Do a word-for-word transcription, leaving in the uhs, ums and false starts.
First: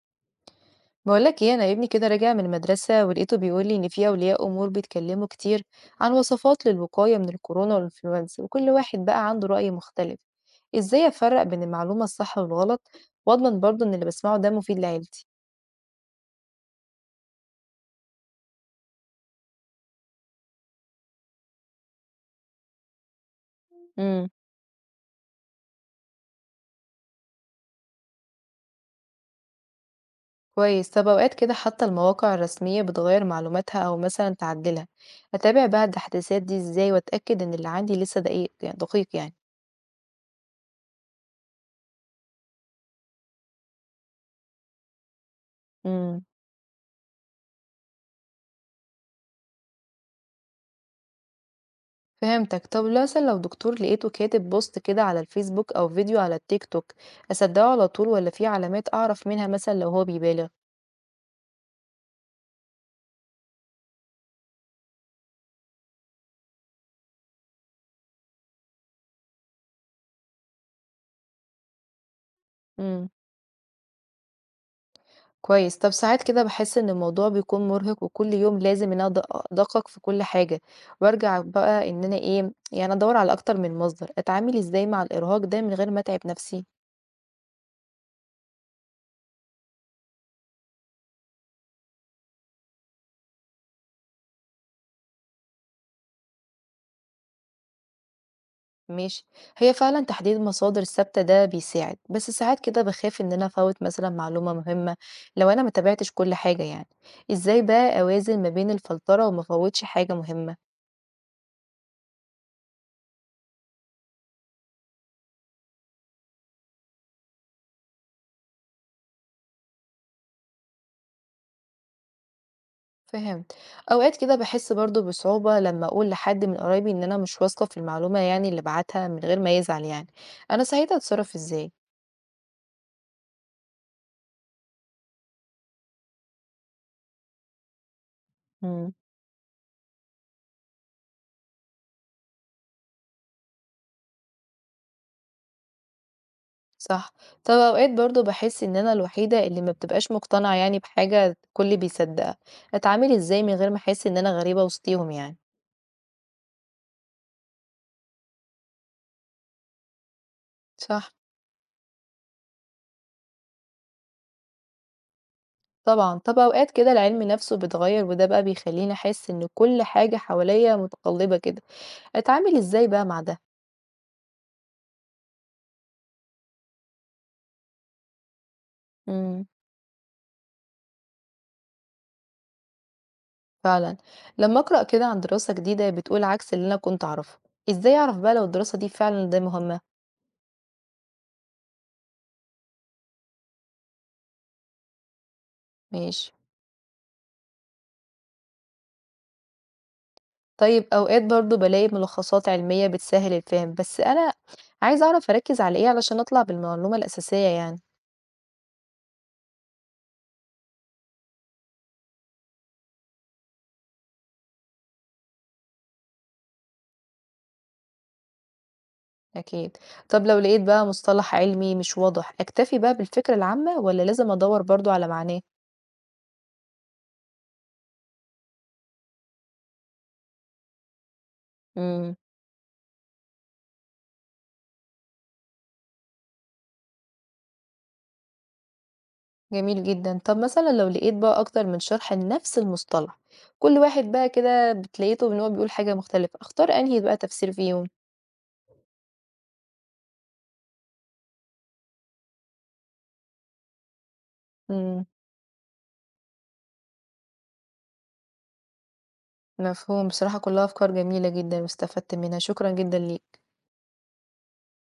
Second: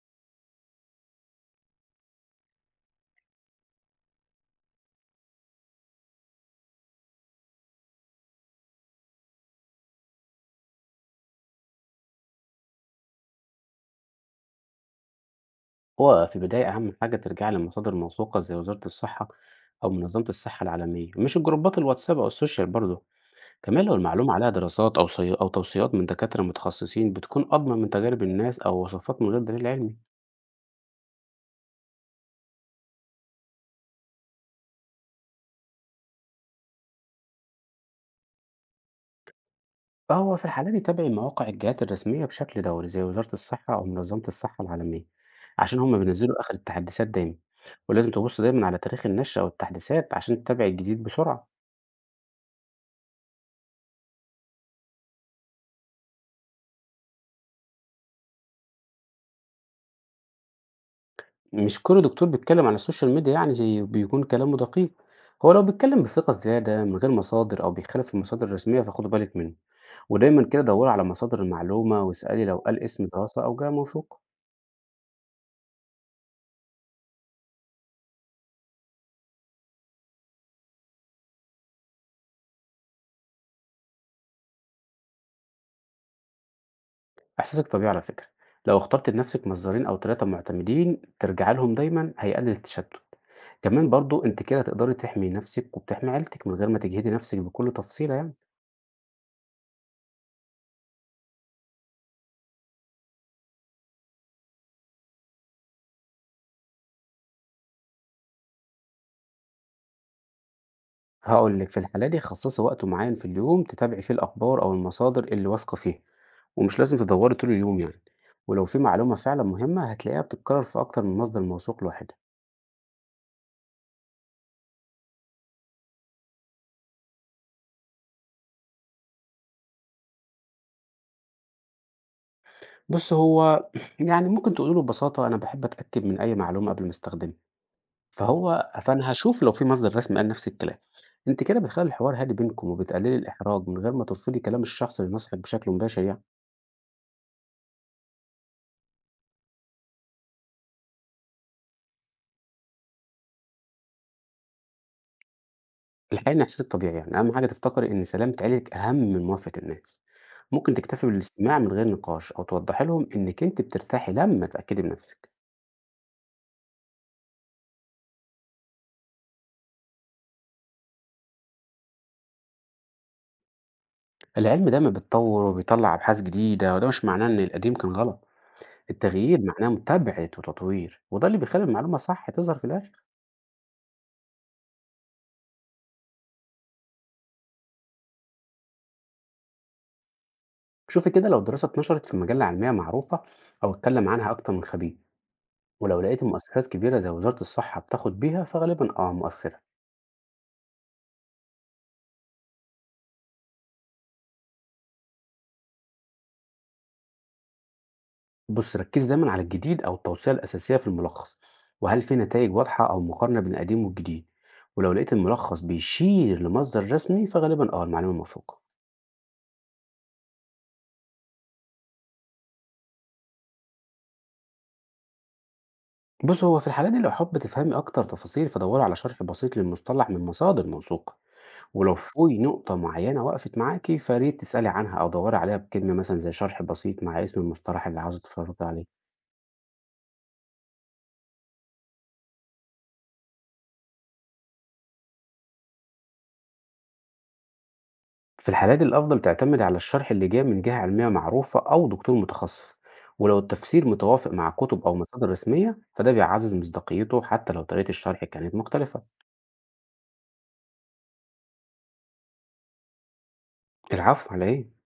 بقول لك ايه؟ انا ابني كده راجع من المدرسه ولقيته بيقول لي ان في اولياء امور بيتكلموا كتير عن وصفات للوقايه من الكورونا والانفلونزا، وكل واحد بقى عنده راي مختلف. ازاي افرق بين المعلومه الصح والغلط، واضمن برضه ان اللي بسمعه ده مفيد لعيلتي؟ هو في البداية أهم حاجة ترجع لمصادر موثوقة زي وزارة الصحة أو منظمة الصحة العالمية، مش الجروبات الواتساب أو السوشيال برضه. كمان لو امم المعلومة عليها دراسات أو صي... أو توصيات من دكاترة متخصصين بتكون أضمن من تجارب الناس أو وصفات من غير دليل علمي. كويس. طب اوقات كده حتى المواقع الرسميه بتغير معلوماتها او مثلا تعدلها، اتابع بقى التحديثات دي ازاي واتاكد ان اللي عندي لسه دقيق، يعني دقيق؟ فهو في الحالة دي تابع مواقع الجهات الرسمية بشكل دوري زي وزارة الصحة أو منظمة الصحة العالمية، عشان هما يعني بينزلوا آخر التحديثات دايما. ولازم تبص دايما على تاريخ النشر أو التحديثات عشان تتابع الجديد بسرعة. فهمتك. طب مثلا لو دكتور لقيته كاتب بوست كده على الفيسبوك او فيديو على التيك توك، اصدقه على طول ولا في علامات اعرف منها مثلا لو هو بيبالغ؟ مش كل دكتور بيتكلم عن السوشيال ميديا يعني زي- بيكون كلامه دقيق. هو لو بيتكلم بثقة زيادة من غير مصادر أو بيخالف المصادر الرسمية فخدوا بالك منه، ودايما كده دوري على مصادر المعلومة واسألي لو قال اسم امم دراسة أو جامعة موثوق. كويس. طب ساعات كده بحس ان الموضوع بيكون مرهق، وكل يوم لازم ان انا أدق- ادقق في كل حاجة وارجع بقى ان انا ايه يعني، ادور على اكتر من مصدر. اتعامل ازاي مع الارهاق ده من غير ما اتعب نفسي؟ إحساسك طبيعي على فكرة. لو اخترت لنفسك مصدرين أو ثلاثة معتمدين ترجع لهم دايما هيقلل التشتت. كمان برضو أنت كده تقدري تحمي نفسك وبتحمي عيلتك من غير ما تجهدي نفسك بكل تفصيلة يعني. ماشي. هي فعلا تحديد مصادر ثابتة ده بيساعد، بس ساعات كده بخاف ان انا افوت مثلا معلومة مهمة لو انا ما تابعتش كل حاجة يعني. ازاي بقى اوازن ما بين الفلترة وما فوتش حاجة مهمة؟ هقول لك في الحالة دي خصصي وقت معين في اليوم تتابعي فيه الأخبار أو المصادر اللي واثقة فيها، ومش لازم تدوري طول اليوم يعني. ولو في معلومة فعلا مهمة هتلاقيها بتتكرر في أكتر من مصدر موثوق لوحدها. فهمت. اوقات كده بحس برضو بصعوبة لما اقول لحد من قرايبي ان انا مش واثقة في المعلومة يعني اللي بعتها، من غير ما يزعل يعني. انا ساعتها اتصرف ازاي؟ بص هو يعني ممكن تقوله ببساطة: أنا بحب أتأكد من أي معلومة قبل ما أستخدمها، فهو مم. فأنا هشوف لو في مصدر رسمي قال نفس الكلام. أنت كده بتخلي الحوار هادي بينكم وبتقللي الإحراج من غير ما ترفضي كلام الشخص اللي نصحك بشكل مباشر يعني. صح. طب أوقات برضه باحس إن أنا الوحيدة اللي ما بتبقاش مقتنعة يعني بحاجة الكل بيصدّقها، أتعامل إزاي من غير ما أحس إن أنا غريبة وسطيهم يعني؟ الحقيقة إن إحساسِك طبيعي، يعني أهم حاجة تفتكري إن سلامة عيلتِك أهم من موافقة الناس. ممكن تكتفي صح. بالاستماع من غير نقاش أو توضحي لهم إنِّك أنتِ بترتاحي لمّا تأكدي بنفسِك. طبعًا. طب أوقات كده العلم نفسه بيتغيّر وده بقى بيخلّيني أحس إن كل حاجة حواليّا متقلّبة كده، أتعامل إزاي بقى مع ده؟ العلم دايمًا بيتطور وبيطلّع أبحاث جديدة، وده مش معناه إن القديم كان غلط. التغيير إمم. معناه متابعة وتطوير، وده اللي بيخلّي المعلومة صح تظهر في الآخر. فعلًا. لمّا أقرأ كده عن دراسة جديدة بتقول عكس اللي أنا كنت أعرفه، إزاي أعرف بقى لو الدراسة دي فعلًا ده مهمة؟ شوفي كده، لو الدراسة اتنشرت في مجلة علمية معروفة أو اتكلم عنها أكتر من خبير، ولو لقيتِ ماشي. مؤسسات كبيرة زي وزارة الصحة بتاخد بيها فغالبًا آه مؤثرة. طيب أوقات برضه بالاقي ملخصات علمية بتسهل الفهم، بس أنا عايزة أعرف أركز على إيه علشان أطلع بالمعلومة الأساسية يعني. بص ركز دايما على الجديد أو التوصية الأساسية في الملخص، وهل في نتائج واضحة أو مقارنة بين القديم والجديد. ولو لقيت الملخص بيشير لمصدر رسمي فغالبا اه المعلومة موثوقة. أكيد. طب لو لقيت بقى مصطلح علمي مش واضح، أكتفي بقى بالفكرة العامة ولا لازم أدور برضه على معناه؟ بص هو في الحالة دي لو حابة تفهمي أكتر تفاصيل فدوري على شرح بسيط للمصطلح من مصادر موثوقة. ولو امم في نقطة معينة وقفت معاكي فريد تسألي عنها أو دوري عليها بكلمة مثلا زي شرح بسيط مع اسم المصطلح اللي عاوزة تتفرجي عليه. جميل جدا. طب مثلا لو لقيت بقى أكتر من شرح لنفس المصطلح، كل واحد بقى كده بتلاقيته إن هو بيقول حاجة مختلفة، أختار أنهي بقى تفسير فيهم؟ في الحالات دي الأفضل تعتمد على الشرح اللي جاي من جهة علمية معروفة أو دكتور متخصص، ولو التفسير متوافق مع كتب أو امم مصادر رسمية فده بيعزز مصداقيته حتى لو طريقة الشرح كانت مختلفة. مفهوم. بصراحة كلها أفكار جميلة جدا واستفدت منها، شكرا جدا ليك. العفو على إيه؟